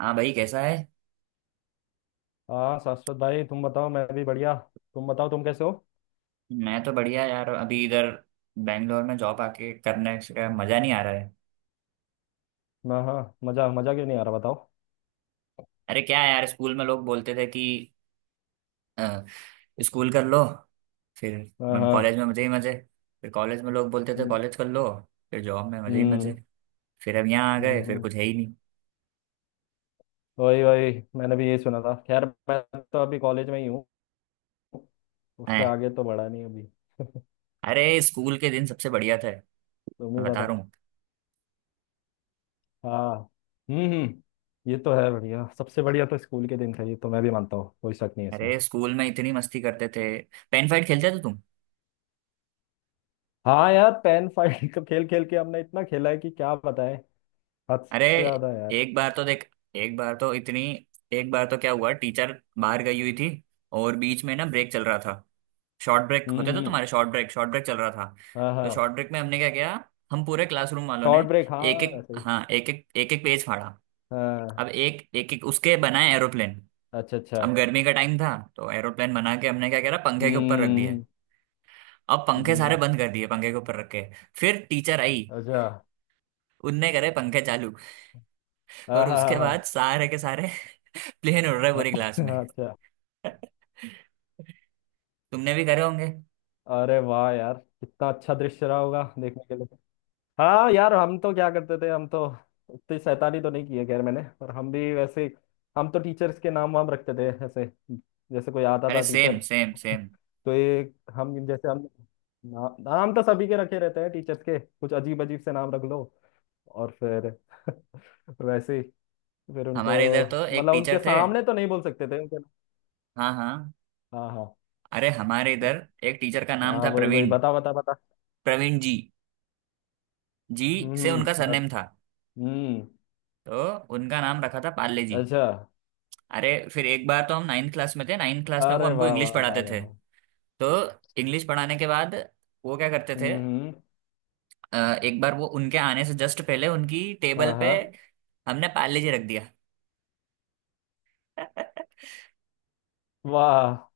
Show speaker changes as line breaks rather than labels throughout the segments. हाँ भाई, कैसा है?
हाँ शाश्वत भाई तुम बताओ मैं भी बढ़िया। तुम बताओ तुम कैसे हो।
मैं तो बढ़िया यार। अभी इधर बैंगलोर में जॉब आके करने का मजा नहीं आ रहा है।
हाँ हाँ, मजा मजा क्यों नहीं आ रहा बताओ।
अरे क्या है यार, स्कूल में लोग बोलते थे कि अ, स्कूल कर लो। फिर
हाँ
मैम
हाँ।
कॉलेज में मजे ही मजे। फिर कॉलेज में लोग बोलते थे
हम्म
कॉलेज कर लो। फिर जॉब में मजे ही मजे।
हम्म,
फिर अब यहाँ आ गए
हम्म,
फिर
हम्म।
कुछ है ही नहीं।
वही वही, मैंने भी यही सुना था। खैर मैं तो अभी कॉलेज में ही हूँ, उससे
हैं।
आगे तो बढ़ा नहीं अभी।
अरे स्कूल के दिन सबसे बढ़िया थे। मैं
तुम ही
बता रहा
बताओ।
हूँ।
हाँ। हम्म, ये तो है, बढ़िया। सबसे बढ़िया तो स्कूल के दिन थे, ये तो मैं भी मानता हूँ, कोई शक नहीं है इसमें।
अरे स्कूल में इतनी मस्ती करते थे। पेन फाइट खेलते थे तुम?
हाँ यार, पेन फाइट तो खेल खेल के हमने इतना खेला है कि क्या बताएं, हद से
अरे
ज्यादा यार।
एक बार तो देख एक बार तो इतनी एक बार तो क्या हुआ, टीचर बाहर गई हुई थी और बीच में ना ब्रेक चल रहा था। शॉर्ट ब्रेक होते थे
हम्म।
तुम्हारे? शॉर्ट ब्रेक, शॉर्ट ब्रेक चल रहा था।
हाँ
तो
हाँ।
शॉर्ट ब्रेक में हमने क्या किया, हम पूरे क्लासरूम वालों
शॉर्ट
ने
ब्रेक,
एक
हाँ
एक
सही।
हाँ एक एक एक एक पेज फाड़ा।
हाँ।
अब एक एक एक उसके बनाए एरोप्लेन।
अच्छा अच्छा।
अब गर्मी का टाइम था तो एरोप्लेन बना के हमने क्या करा, पंखे के ऊपर रख दिए।
हम्म
अब पंखे सारे
हम्म,
बंद कर दिए, पंखे के ऊपर रख के। फिर टीचर आई।
अच्छा।
उनने करे पंखे चालू और उसके
आहा।
बाद सारे के सारे प्लेन उड़ रहा है पूरी क्लास में।
अच्छा।
तुमने भी करे होंगे।
अरे वाह यार, कितना अच्छा दृश्य रहा होगा देखने के लिए। हाँ यार, हम तो क्या करते थे, हम तो इतनी शैतानी तो नहीं की है खैर मैंने, पर हम भी वैसे हम तो टीचर्स के नाम वाम रखते थे ऐसे। जैसे कोई आता
अरे
था
सेम
टीचर,
सेम सेम।
तो ये हम जैसे हम, ना, नाम तो सभी के रखे रहते हैं टीचर्स के, कुछ अजीब अजीब से नाम रख लो और फिर वैसे ही फिर उनको
हमारे इधर तो एक
मतलब उनके
टीचर थे।
सामने तो नहीं बोल सकते थे उनके।
हाँ हाँ।
हाँ हाँ।
अरे हमारे इधर एक टीचर का नाम
हाँ
था
वही वही,
प्रवीण।
बता बता बता।
प्रवीण जी। जी
हम्म
से उनका
हम्म बत-
सरनेम था।
हम्म।
तो उनका नाम रखा था पाले जी।
अच्छा।
अरे फिर एक बार तो हम नाइन्थ क्लास में थे। नाइन्थ क्लास में वो
अरे
हमको
वाह
इंग्लिश
वाह वाह
पढ़ाते थे।
वाह।
तो इंग्लिश पढ़ाने के बाद वो क्या करते थे,
हम्म।
एक बार वो उनके आने से जस्ट पहले उनकी टेबल
हाँ
पे
हाँ।
हमने पाले जी रख दिया।
वाह।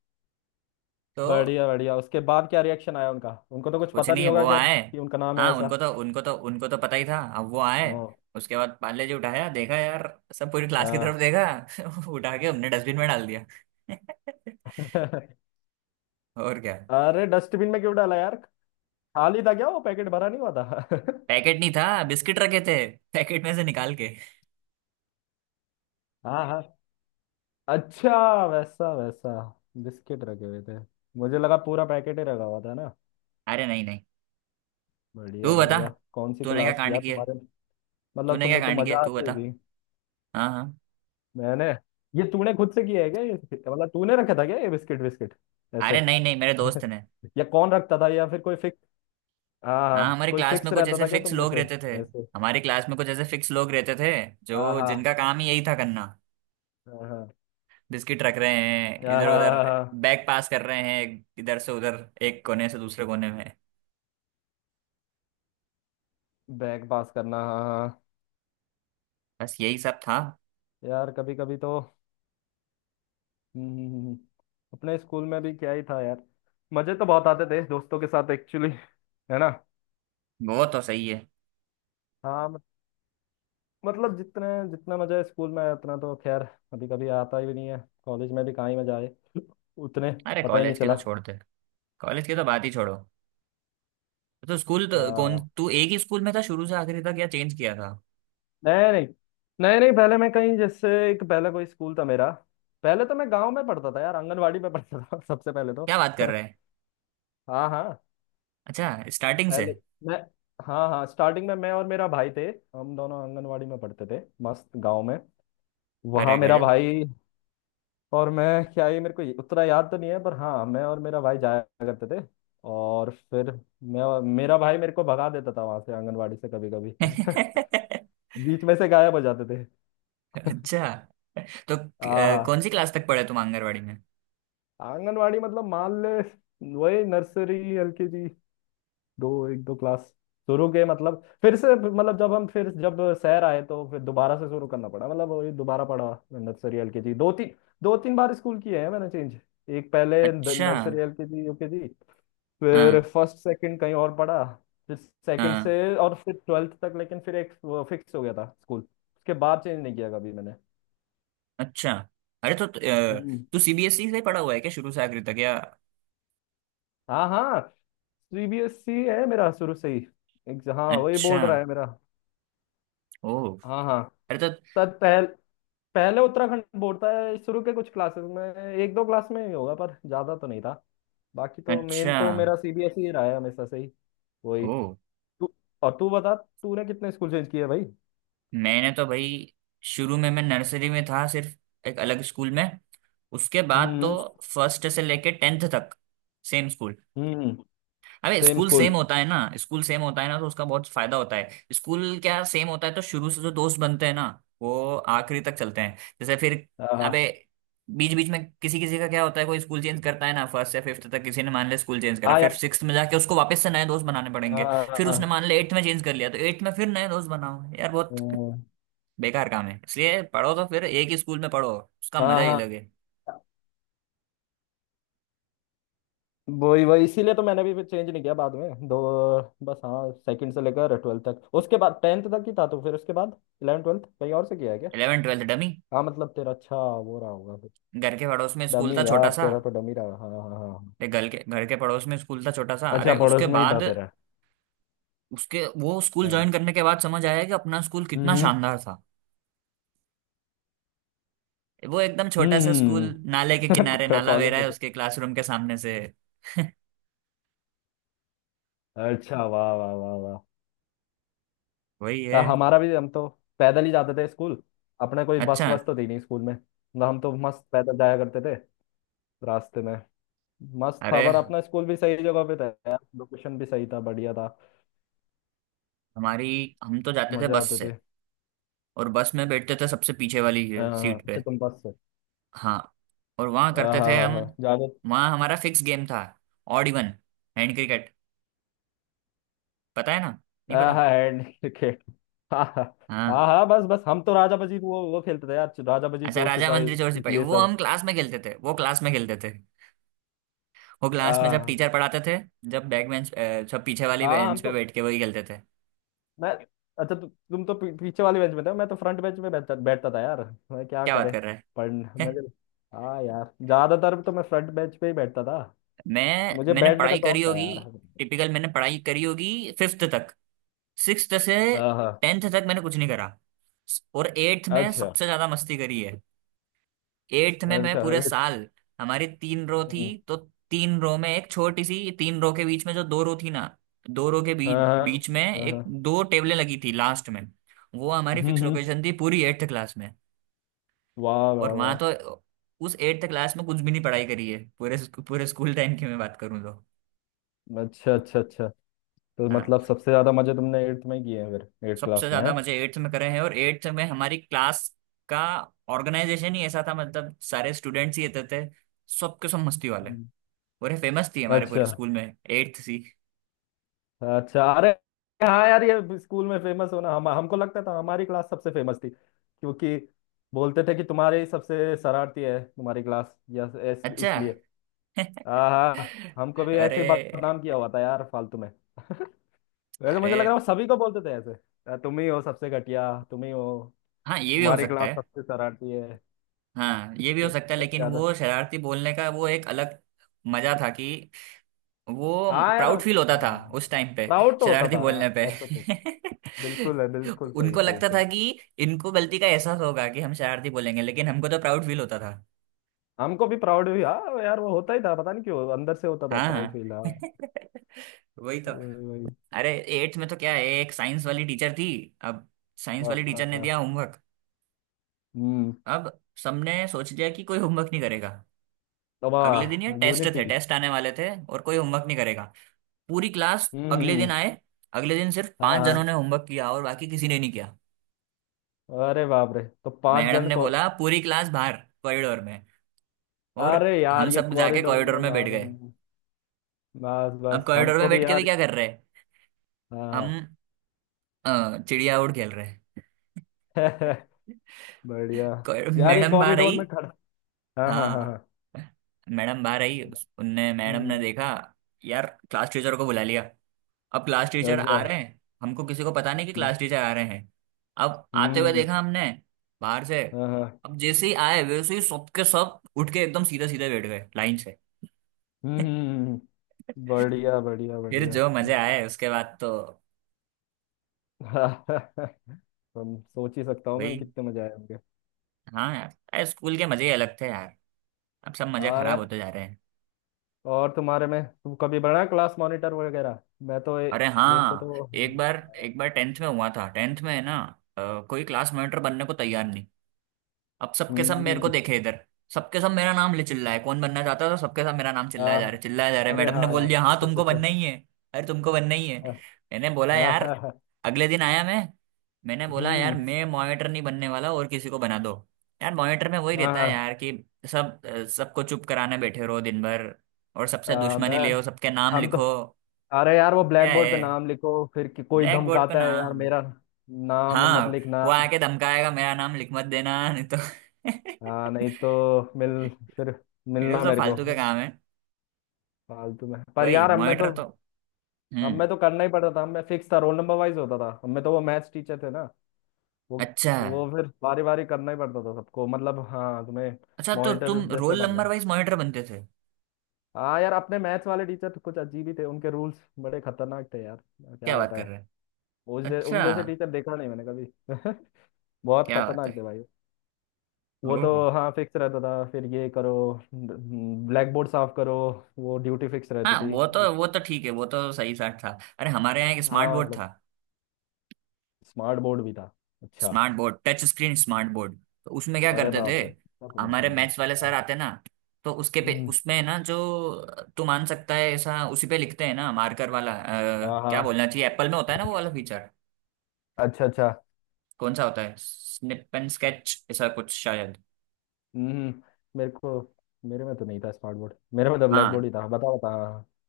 तो
बढ़िया बढ़िया, उसके बाद क्या रिएक्शन आया उनका? उनको तो कुछ
कुछ
पता नहीं
नहीं, वो
होगा खैर
आए।
कि उनका नाम है
हाँ उनको
ऐसा।
तो उनको तो उनको तो पता ही था। अब वो आए,
ओ।
उसके बाद पाले जी उठाया, देखा यार, सब पूरी क्लास की तरफ
हाँ।
देखा उठा के हमने डस्टबिन में डाल दिया। और क्या।
अरे डस्टबिन में क्यों डाला यार, खाली था क्या? वो पैकेट भरा नहीं हुआ था?
पैकेट नहीं था, बिस्किट रखे थे पैकेट में से निकाल के।
हाँ हाँ। अच्छा वैसा वैसा, बिस्किट रखे हुए थे। मुझे लगा पूरा पैकेट ही रखा हुआ था ना।
अरे नहीं नहीं।
बढ़िया
तू बता,
बढ़िया, कौन सी
तूने क्या
क्लास
कांड
यार
किया।
तुम्हारे? मतलब
तूने क्या
तुम्हें तो
कांड किया,
मजा
तू
आती
बता।
होगी।
हाँ हाँ।
मैंने, ये तूने खुद से किया है क्या ये, मतलब तूने रखा था क्या ये बिस्किट बिस्किट ऐसे?
अरे नहीं नहीं, मेरे दोस्त ने।
या कौन रखता था, या फिर कोई फिक्स? हाँ
हाँ,
हाँ,
हमारी
कोई
क्लास में
फिक्स
कुछ
रहता
ऐसे
था क्या
फिक्स
तुम में
लोग
से?
रहते थे।
ऐसे।
हमारी क्लास में कुछ ऐसे फिक्स लोग रहते थे,
हाँ
जो
हाँ
जिनका काम ही यही था करना।
हाँ हाँ।
बिस्किट रख रहे हैं
हाँ
इधर
हाँ,
उधर,
हाँ, हाँ, हाँ।
बैग पास कर रहे हैं इधर से उधर, एक कोने से दूसरे कोने में।
बैग पास करना, हाँ हाँ हाँ।
बस यही सब था।
यार कभी कभी तो हम्म, हम्म, हम्म। अपने स्कूल में भी क्या ही था यार, मजे तो बहुत आते थे दोस्तों के साथ एक्चुअली, है ना।
वो तो सही है।
हाँ। मतलब जितने जितना मजा है स्कूल में आया, उतना तो खैर कभी कभी आता ही नहीं है। कॉलेज में भी कहाँ ही मजा आए उतने,
अरे
पता ही नहीं
कॉलेज के
चला।
तो छोड़ते कॉलेज की तो बात ही छोड़ो। तो स्कूल तो,
हाँ
कौन,
हाँ।
तू एक ही स्कूल में था शुरू से आखिरी तक या चेंज किया था?
नहीं नहीं, नहीं नहीं, पहले मैं कहीं जैसे एक पहले कोई स्कूल था मेरा। पहले तो मैं गांव में पढ़ता था यार, आंगनवाड़ी में पढ़ता था सबसे पहले तो।
क्या बात कर रहे हैं।
हाँ हाँ।
अच्छा, स्टार्टिंग से।
पहले मैं, हाँ हाँ, स्टार्टिंग में मैं और मेरा भाई थे। हम दोनों आंगनवाड़ी में पढ़ते थे मस्त गांव में। वहाँ
अरे
मेरा
गजब।
भाई और मैं, क्या ये मेरे को उतना याद तो नहीं है, पर हाँ मैं और मेरा भाई जाया करते थे। और फिर मैं और मेरा भाई मेरे को भगा देता था वहां से, आंगनवाड़ी से कभी कभी बीच में से गायब हो जाते थे।
अच्छा, तो
हाँ हाँ।
कौन सी क्लास तक पढ़े तुम आंगनवाड़ी में?
आंगनवाड़ी मतलब मान ले वही नर्सरी एलकेजी, दो एक दो क्लास शुरू के। मतलब फिर से, मतलब जब हम फिर जब शहर आए तो फिर दोबारा से शुरू करना पड़ा, मतलब वही दोबारा पढ़ा नर्सरी एलकेजी दो तीन। दो तीन बार स्कूल किए हैं मैंने चेंज। एक पहले
अच्छा।
नर्सरी एलकेजी यूकेजी, फिर
हाँ
फर्स्ट सेकंड कहीं और पढ़ा। फिर सेकंड
हाँ।
से और फिर ट्वेल्थ तक, लेकिन फिर एक फिक्स हो गया था स्कूल, उसके बाद चेंज नहीं किया कभी मैंने।
अच्छा। अरे तो
हम्म।
तू सीबीएसई से पढ़ा हुआ है क्या शुरू से आखिरी तक या?
हाँ हाँ, सीबीएसई है मेरा शुरू से ही, एक हाँ वही
अच्छा।
बोर्ड रहा है मेरा।
ओ।
हाँ हाँ।
अरे तो,
सर पहले उत्तराखंड बोर्ड था शुरू के कुछ क्लासेस में, एक दो क्लास में ही होगा पर ज्यादा तो नहीं था। बाकी तो मेन
अच्छा।
तो मेरा सीबीएसई ही रहा है हमेशा से ही, वही।
ओ।
तू और तू बता, तूने कितने स्कूल चेंज किए भाई?
मैंने तो भाई शुरू में मैं नर्सरी में था सिर्फ, एक अलग स्कूल में। उसके बाद तो
हम्म।
फर्स्ट से लेके टेंथ तक सेम स्कूल।
हम्म।
अरे
सेम
स्कूल
स्कूल।
सेम होता है ना, स्कूल सेम होता है ना तो उसका बहुत फायदा होता है। स्कूल क्या सेम होता है तो शुरू से जो दोस्त बनते हैं ना, वो आखिरी तक चलते हैं। जैसे फिर,
हाँ
अबे, बीच बीच में किसी किसी का क्या होता है, कोई स्कूल चेंज करता है ना। फर्स्ट या फिफ्थ तक किसी ने मान लिया स्कूल चेंज करा,
हाँ
फिर
यार,
सिक्स्थ में जाके उसको वापस से नए दोस्त बनाने पड़ेंगे। फिर उसने
हाँ।
मान लिया एट्थ में चेंज कर लिया, तो एट्थ में फिर नए दोस्त बनाओ यार, बहुत
हम्म,
बेकार काम है। इसलिए पढ़ो तो फिर एक ही स्कूल में पढ़ो, उसका
हाँ
मजा ही
हाँ।
लगे।
वही वही, इसीलिए तो मैंने भी फिर चेंज नहीं किया बाद में दो। बस हाँ, सेकंड से लेकर ट्वेल्थ तक, उसके बाद टेंथ तक ही था तो फिर उसके बाद इलेवन ट्वेल्थ कहीं और से किया है क्या?
Eleven twelfth dummy.
हाँ मतलब तेरा, अच्छा वो रहा होगा फिर।
घर के पड़ोस में स्कूल
डमी
था छोटा
यार,
सा।
तेरा तो डमी रहा, हाँ हाँ हाँ हाँ।
ये घर के पड़ोस में स्कूल था छोटा सा।
अच्छा
अरे
पड़ोस
उसके
में ही था
बाद
तेरा।
उसके, वो स्कूल
हाँ।
ज्वाइन करने के बाद समझ आया कि अपना स्कूल कितना
हम्म।
शानदार था। वो एकदम छोटा सा स्कूल,
हम्म,
नाले के किनारे,
हम्म।
नाला बह
कॉलेज
रहा
में
है
तो
उसके क्लासरूम के सामने से।
अच्छा वाह वाह वाह वाह।
वही
अ,
है।
हमारा भी, हम तो पैदल ही जाते थे स्कूल, अपने कोई बस
अच्छा।
वस तो थी नहीं स्कूल में ना। हम तो मस्त पैदल जाया करते थे, रास्ते में मस्त था।
अरे,
पर अपना स्कूल भी सही जगह पे था यार, लोकेशन भी सही था, बढ़िया था।
हमारी हम तो जाते थे
मजा
बस
आते थे।
से। और बस में बैठते थे सबसे पीछे वाली
अ,
ये सीट पे।
अच्छा तुम बस से।
हाँ। और वहाँ
हाँ
करते थे
हाँ
हम,
हाँ जावेद।
वहाँ हमारा फिक्स गेम था, ऑड इवन, हैंड क्रिकेट, पता है ना? नहीं पता।
हाँ हाँ हैंड क्रिकेट। हाँ हाँ।
हाँ।
हाँ हाँ, बस बस, हम तो राजा बजी वो खेलते थे यार, राजा बजी
अच्छा,
चोर
राजा
सिपाही
मंत्री चोर सिपाही
ये
वो
सब।
हम क्लास में खेलते थे, वो क्लास में खेलते थे, वो क्लास में जब
हाँ
टीचर पढ़ाते थे, जब बैक बेंच, सब पीछे वाली
हाँ। हम
बेंच पे
तो
बैठ के वही खेलते थे।
मैं, अच्छा तुम तो पीछे वाले बेंच में थे, मैं तो फ्रंट बेंच में बैठता बैठता था यार। मैं क्या
क्या बात
करे
कर रहा
पढ़
है?
मैं तो, हाँ यार ज्यादातर तो मैं फ्रंट बेंच पे ही बैठता था।
मैं
मुझे
मैंने
बैठने का
पढ़ाई करी
शौक था
होगी
यार।
टिपिकल। मैंने पढ़ाई करी होगी फिफ्थ तक। सिक्स्थ से
हाँ हाँ,
टेंथ तक मैंने कुछ नहीं करा, और एट्थ में
अच्छा
सबसे ज्यादा मस्ती करी है। एट्थ में मैं
अच्छा
पूरे साल हमारी तीन रो थी।
हम्म,
तो तीन रो में, एक छोटी सी तीन रो के बीच में जो दो रो थी ना, दो रो के बीच
हाँ हाँ
बीच में
हाँ
एक
हाँ।
दो टेबलें लगी थी लास्ट में। वो हमारी फिक्स
हम्म हम्म,
लोकेशन थी पूरी एट्थ क्लास में।
वाह
और
वाह
वहां
वाह।
तो, उस एट्थ क्लास में कुछ भी नहीं पढ़ाई करी है, पूरे पूरे स्कूल टाइम की मैं बात करूँ तो।
अच्छा अच्छा अच्छा, तो मतलब
हाँ,
सबसे ज्यादा मजे तुमने एट्थ में किए हैं फिर, एट्थ
सबसे
क्लास में, है।
ज्यादा मजे एट्थ में करे हैं। और एट्थ में हमारी क्लास का ऑर्गेनाइजेशन ही ऐसा था, मतलब सारे स्टूडेंट्स ही रहते थे सबके सब मस्ती वाले।
हम्म।
और ये फेमस थी हमारे पूरे
अच्छा,
स्कूल में, एट्थ सी।
अच्छा, अरे हाँ यार, ये स्कूल में फेमस होना, हम हमको लगता था हमारी क्लास सबसे फेमस थी क्योंकि बोलते थे कि तुम्हारे ही सबसे शरारती है तुम्हारी क्लास या
अच्छा।
इसलिए। हाँ हाँ, हमको भी ऐसे ही
अरे।
बदनाम किया हुआ था यार फालतू में। वैसे मुझे लग
अरे
रहा है वो सभी को बोलते थे ऐसे, "अ, तुम ही हो सबसे घटिया, तुम ही हो,
हाँ, ये भी हो
तुम्हारी
सकता
क्लास
है।
सबसे शरारती है,
हाँ ये भी हो
सबसे,
सकता है,
सबसे
लेकिन
ज्यादा।"
वो शरारती बोलने का वो एक अलग मजा था कि वो
हाँ यार हाँ।
प्राउड फील होता था उस टाइम पे,
प्राउड तो होता
शरारती
था
बोलने पे।
हाँ, ऐसा तो बिल्कुल है, बिल्कुल सही
उनको
सही
लगता
सही।
था कि इनको गलती का एहसास होगा कि हम शरारती बोलेंगे, लेकिन हमको तो प्राउड फील होता था।
हमको भी प्राउड भी, हाँ यार वो होता ही था, पता नहीं क्यों अंदर से होता था प्राउड
हाँ।
फील, हाँ।
वही तो।
वही वही।
अरे एट्थ में तो क्या है, एक साइंस वाली टीचर थी। अब साइंस
हाँ
वाली टीचर ने
हाँ,
दिया होमवर्क।
हम्म।
अब सबने सोच लिया कि कोई होमवर्क नहीं करेगा।
तो
अगले दिन ये
वाह
टेस्ट
यूनिटी।
थे, टेस्ट आने वाले थे, और कोई होमवर्क नहीं करेगा। पूरी क्लास अगले
हम्म।
दिन आए। अगले दिन सिर्फ
हाँ
पांच जनों
हाँ।
ने होमवर्क किया और बाकी किसी ने नहीं किया।
अरे बाप रे, तो पांच
मैडम
जन
ने
को।
बोला पूरी क्लास बाहर, कॉरिडोर में। और
अरे
हम
यार ये
सब जाके
कॉरिडोर
कॉरिडोर
में
में बैठ
बाहर है
गए।
ना। बस
अब
बस
कॉरिडोर में
हमको भी
बैठ के भी
यार।
क्या कर रहे हैं हम,
हाँ।
चिड़िया उड़ खेल रहे हैं।
बढ़िया।
कोई-
यार ये
मैडम बाहर
कॉरिडोर
आई।
में खड़ा, हाँ हाँ हाँ
हाँ।
हाँ।
मैडम बाहर आई, उनने मैडम ने
हम्म।
देखा। यार, क्लास टीचर को बुला लिया। अब क्लास टीचर
अच्छा।
आ रहे हैं, हमको किसी को पता नहीं कि
हम्म
क्लास टीचर आ रहे हैं। अब आते हुए
हम्म,
देखा हमने बाहर से।
हाँ हाँ।
अब जैसे ही आए, वैसे ही सबके सब उठ के एकदम सीधे सीधे बैठ गए लाइन से।
हम्म हम्म, हम्म, हम्म। बढ़िया बढ़िया
फिर
बढ़िया
जो मजे आए उसके बाद तो।
ऐसे। हम सोच ही सकता हूँ मैं
वही।
कितने मजे आए होंगे।
हाँ यार, अरे स्कूल के मजे ही अलग थे यार। अब सब मजे
हाँ
खराब
यार,
होते जा रहे हैं।
और तुम्हारे में तुम कभी बना क्लास मॉनिटर वगैरह? मैं तो
अरे
मेरे को
हाँ,
तो
एक बार, एक बार टेंथ में हुआ था। टेंथ में है ना, कोई क्लास मॉनिटर बनने को तैयार नहीं। अब सबके सब मेरे को
हम्म।
देखे इधर। सबके सब मेरा नाम ले चिल्ला है, कौन बनना चाहता है, तो सबके सब मेरा नाम चिल्लाया
हाँ।
जा रहा है, चिल्लाया जा रहा है।
अरे
मैडम ने
हाँ यार,
बोल दिया, हाँ,
अच्छा अच्छा
तुमको
अच्छा।
बनना ही है। अरे तुमको बनना ही है,
हाँ
मैंने बोला
हाँ
यार।
हाँ हाँ,
अगले दिन आया मैं, मैंने बोला यार,
हम्म।
मैं मॉनिटर नहीं बनने वाला, और किसी को बना दो। यार मॉनिटर में वही
हाँ
रहता है
हाँ
यार कि सब सबको चुप कराने बैठे रहो दिन भर, और सबसे
हाँ,
दुश्मनी
मैं,
ले सबके नाम
हम तो
लिखो।
अरे यार वो
क्या
ब्लैक बोर्ड
है
पे नाम लिखो फिर कि कोई
ब्लैक बोर्ड पे
धमकाता है यार
नाम?
मेरा, नाम मत
हाँ,
लिखना।
वो आके धमकाएगा, मेरा नाम लिख मत देना नहीं तो।
हाँ नहीं तो मिल, फिर
फिर वो
मिलना
सब
मेरे को।
फालतू का काम है,
फालतू में, पर
वही
यार अब मैं
मॉनिटर
तो
तो।
हम
हम्म।
में तो करना ही पड़ता था, हम में फिक्स था, रोल नंबर वाइज होता था, हम में तो वो मैथ्स टीचर थे ना, वो
अच्छा,
वो फिर बारी बारी करना ही पड़ता था सबको, मतलब हाँ तुम्हें
अच्छा। तो
मॉनिटर
तुम
जैसे
रोल
बनना
नंबर
है।
वाइज मॉनिटर बनते थे?
हाँ यार, अपने मैथ्स वाले टीचर कुछ अजीब ही थे, उनके रूल्स बड़े खतरनाक थे यार,
क्या
क्या
बात कर
बताएं।
रहे हैं।
उस उन
अच्छा
जैसे टीचर देखा नहीं मैंने कभी। बहुत
क्या बात
खतरनाक
है।
थे भाई। वो
ओहो।
तो हाँ फिक्स रहता था फिर ये करो ब्लैक बोर्ड साफ करो, वो ड्यूटी फिक्स रहती
हाँ
थी।
वो तो ठीक है। वो तो सही साठ था। अरे हमारे यहाँ एक स्मार्ट
हाँ
बोर्ड था।
मतलब स्मार्ट बोर्ड भी था, अच्छा।
Smart board, touch screen smart board. तो उसमें क्या
अरे
करते थे,
बाप रे, ऐसा तो नहीं था
हमारे
मेरा।
मैथ्स वाले सर आते ना, तो उसके पे,
हम्म।
उसमें ना जो, तू मान सकता है ऐसा उसी पे लिखते हैं ना, मार्कर वाला,
हाँ
क्या
हाँ।
बोलना चाहिए, एप्पल में होता है ना वो वाला फीचर,
अच्छा अच्छा।
कौन सा होता है, स्निप एंड स्केच ऐसा कुछ शायद।
हम्म हम्म। मेरे को, मेरे में तो नहीं था स्मार्ट बोर्ड, मेरे में तो ब्लैक बोर्ड
हाँ,
ही था, बता बता।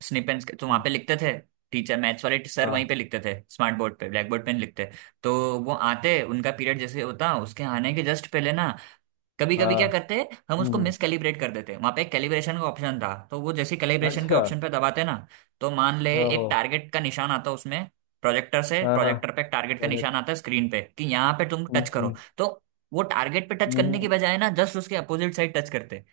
स्निप एंड स्केच तो वहां
हम्म,
पे लिखते थे। टीचर, मैथ्स वाले सर वहीं
हाँ।
पे लिखते थे, स्मार्ट बोर्ड पे, ब्लैक बोर्ड पे नहीं लिखते। तो वो आते, उनका पीरियड जैसे होता, उसके आने के जस्ट पहले ना, कभी कभी
हाँ,
क्या करते, हम उसको
हम्म
मिस कैलिब्रेट कर देते। वहां पे एक कैलिब्रेशन का ऑप्शन था, तो वो जैसे कैलिब्रेशन के
अच्छा।
ऑप्शन पे दबाते ना, तो मान ले
ओहो।
एक टारगेट का निशान आता उसमें, प्रोजेक्टर से,
हाँ हाँ,
प्रोजेक्टर पे एक टारगेट का निशान
प्रोजेक्ट,
आता है स्क्रीन पे कि यहाँ पे तुम टच करो,
हम्म।
तो वो टारगेट पे टच
हम्म,
करने की
हम्म।
बजाय ना जस्ट उसके अपोजिट साइड टच करते।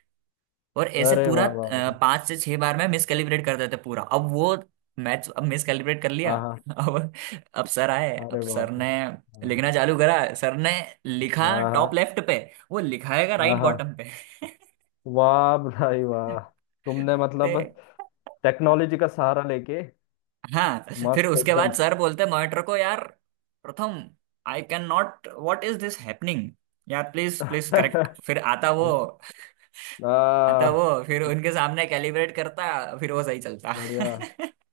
और ऐसे
अरे
पूरा
वाह वाह वाह।
पांच से छह बार में मिसकैलिब्रेट कर देते पूरा। अब वो मैच, अब मिसकैलिब्रेट कर लिया।
हाँ हाँ।
अब अब सर आए, अब
अरे
सर
बाप रे।
ने
हाँ
लिखना चालू करा, सर ने लिखा टॉप
हाँ
लेफ्ट पे, वो लिखाएगा
हाँ हाँ,
राइट
हाँ।
बॉटम पे।
वाह भाई वाह, तुमने मतलब
अरे,
टेक्नोलॉजी का सहारा लेके
हाँ। फिर
मस्त
उसके बाद
एकदम।
सर बोलते मॉनिटर को, यार Pratham, I can not, what is this happening, यार प्लीज प्लीज करेक्ट। फिर आता वो,
आ,
आता वो फिर उनके सामने कैलिब्रेट करता, फिर वो सही चलता।
बढ़िया।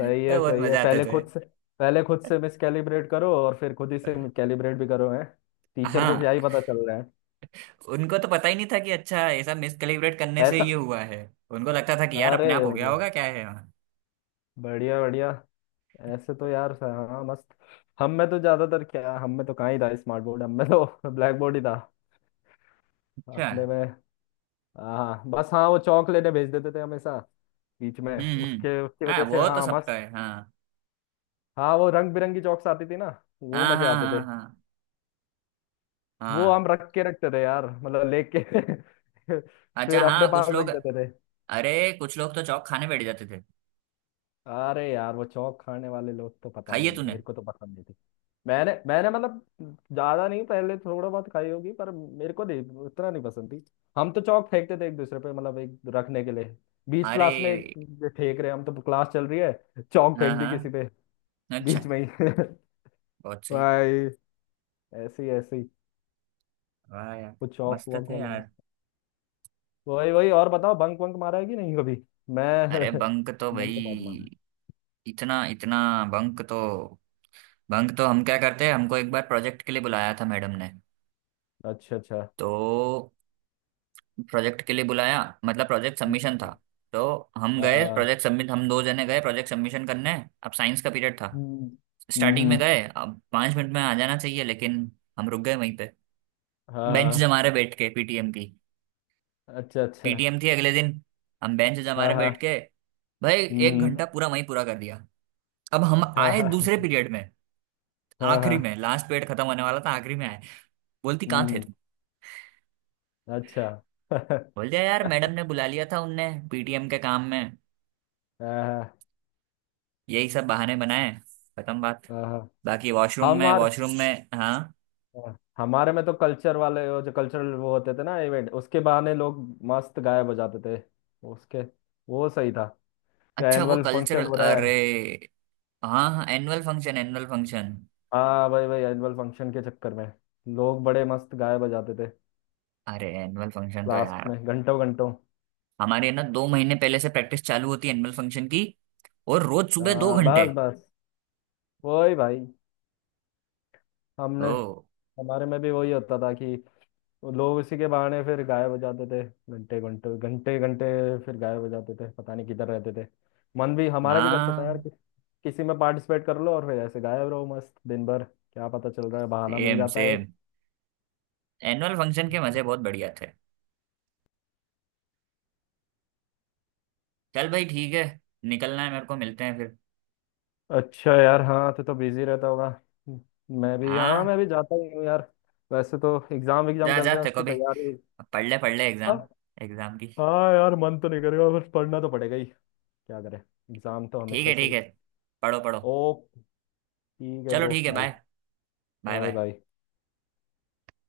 सही है
बहुत
सही है,
मजा आते
पहले
थे।
खुद से, पहले खुद से मिस कैलिब्रेट करो और फिर खुद ही से कैलिब्रेट भी करो, है, टीचर को क्या
हाँ,
ही पता चल रहा है।
उनको तो पता ही नहीं था कि अच्छा, ऐसा मिस कैलिब्रेट करने से
ऐसा।
ये हुआ है। उनको लगता था कि यार अपने आप
अरे
हो गया
मतलब,
होगा क्या है।
बढ़िया बढ़िया, ऐसे तो यार हाँ मस्त। हम में तो ज्यादातर क्या, हम में तो कहाँ ही था स्मार्ट बोर्ड, हम में तो ब्लैक बोर्ड ही था
अच्छा।
अपने में। हाँ बस हाँ, वो चौक लेने भेज देते थे हमेशा बीच में,
हम्म।
उसके उसकी
हाँ
वजह से
वो तो
हाँ
सबका
मस्त।
है, हाँ।
हाँ, वो रंग बिरंगी चौक्स आती थी ना, वो
हाँ
मजे
हाँ
आते
हाँ
थे।
हाँ
वो
हाँ
हम रख के रखते थे यार, मतलब लेके
अच्छा
फिर अपने
हाँ,
पास
कुछ
रख
लोग,
देते थे।
अरे कुछ लोग तो चौक खाने बैठ जाते थे।
अरे यार वो चौक खाने वाले लोग तो, पता
खाइए
नहीं,
तूने।
मेरे को तो पसंद नहीं थी। मैंने मैंने मतलब ज्यादा नहीं, पहले थोड़ा बहुत खाई होगी पर मेरे को नहीं उतना नहीं पसंद थी। हम तो चौक फेंकते थे एक दूसरे पे, मतलब एक रखने के लिए, बीच
अरे
क्लास में एक फेंक रहे हैं हम तो, क्लास चल रही है चौक
हाँ
फेंक दी किसी पे
हाँ।
बीच
अच्छा,
में ही।
बहुत सही।
भाई, ऐसे ही ऐसे ही,
वाह यार,
वो चौक
मस्त
वॉक
थे
वाला
यार।
मस्त। वही वही, और बताओ बंक वंक मारा है कि नहीं कभी? मैं
अरे बंक तो
मैंने
भाई
तो बहुत मारा
इतना इतना। बंक तो, बंक तो हम क्या करते हैं, हमको एक बार प्रोजेक्ट के लिए बुलाया था मैडम ने।
है। अच्छा अच्छा।
तो प्रोजेक्ट के लिए बुलाया, मतलब प्रोजेक्ट सबमिशन था।
हम्म।
तो हम गए
हाँ,
प्रोजेक्ट सबमिट, हम दो जने गए प्रोजेक्ट सबमिशन करने। अब साइंस का पीरियड था,
हम्म
स्टार्टिंग में
हम्म,
गए, अब 5 मिनट में आ जाना चाहिए, लेकिन हम रुक गए वहीं पे,
हाँ
बेंच
हाँ,
जमा रहे बैठ के। पीटीएम की,
अच्छा अच्छा।
पीटीएम थी अगले दिन, हम बेंच जमा
हाँ
रहे बैठ
हाँ।
के भाई। एक
हम्म
घंटा
हम्म।
पूरा वहीं पूरा कर दिया। अब हम
हाँ
आए दूसरे
हाँ
पीरियड में,
हाँ
आखिरी
हाँ,
में, लास्ट पीरियड खत्म होने वाला था, आखिरी में आए। बोलती कहाँ थे
हम्म
तुम।
अच्छा। हाँ
बोल दिया यार, मैडम ने बुला लिया था उनने पीटीएम के काम में,
हाँ
यही सब बहाने बनाए। खत्म बात।
हाँ, हाँ।
बाकी वॉशरूम में,
हमार
वॉशरूम में, हाँ।
हाँ, हमारे में तो कल्चर वाले वो जो कल्चरल वो होते थे ना इवेंट उसके बहाने लोग मस्त गायब हो जाते थे उसके, वो सही था।
अच्छा, वो
एनुअल फंक्शन
कल्चरल,
हो रहा
अरे।
है।
हाँ हाँ, एनुअल फंक्शन, एनुअल फंक्शन।
हाँ भाई भाई, एनुअल फंक्शन के चक्कर में लोग बड़े मस्त गाए बजाते थे
अरे एनुअल फंक्शन तो
लास्ट
यार,
में घंटों घंटों।
हमारे ना 2 महीने पहले से प्रैक्टिस चालू होती है एनुअल फंक्शन की, और रोज
आ,
सुबह 2 घंटे।
बस बस वही भाई, हमने
ओ,
हमारे में भी वही होता था कि लोग इसी के बहाने फिर गाए बजाते थे, घंटे घंटे घंटे घंटे फिर गाए बजाते थे, पता नहीं किधर रहते थे। मन भी हमारा भी करता था यार
हाँ
कि, किसी में पार्टिसिपेट कर लो और फिर ऐसे गायब रहो मस्त दिन भर, क्या पता चल रहा है, बहाना मिल
सेम
जाता है।
सेम। एनुअल फंक्शन के
एक।
मजे बहुत बढ़िया थे। चल भाई ठीक है, निकलना है मेरे को, मिलते हैं फिर।
अच्छा यार हाँ, तो बिजी रहता होगा। मैं भी हाँ,
हाँ,
मैं भी जाता ही हूँ यार। वैसे तो एग्जाम एग्जाम
जा
चल
जा,
रहे हैं,
तेरे को
उसकी
भी
तैयारी।
अब पढ़ ले, पढ़ ले एग्जाम,
हाँ
एग्जाम की।
हाँ यार, मन तो नहीं करेगा, बस पढ़ना तो पड़ेगा ही। क्या करें एग्जाम तो
ठीक
हमेशा
है
से
ठीक
ही।
है, पढ़ो पढ़ो।
ओ ठीक है
चलो
ब्रो,
ठीक है, bye.
Bye.
Bye
bye
bye.
Bye.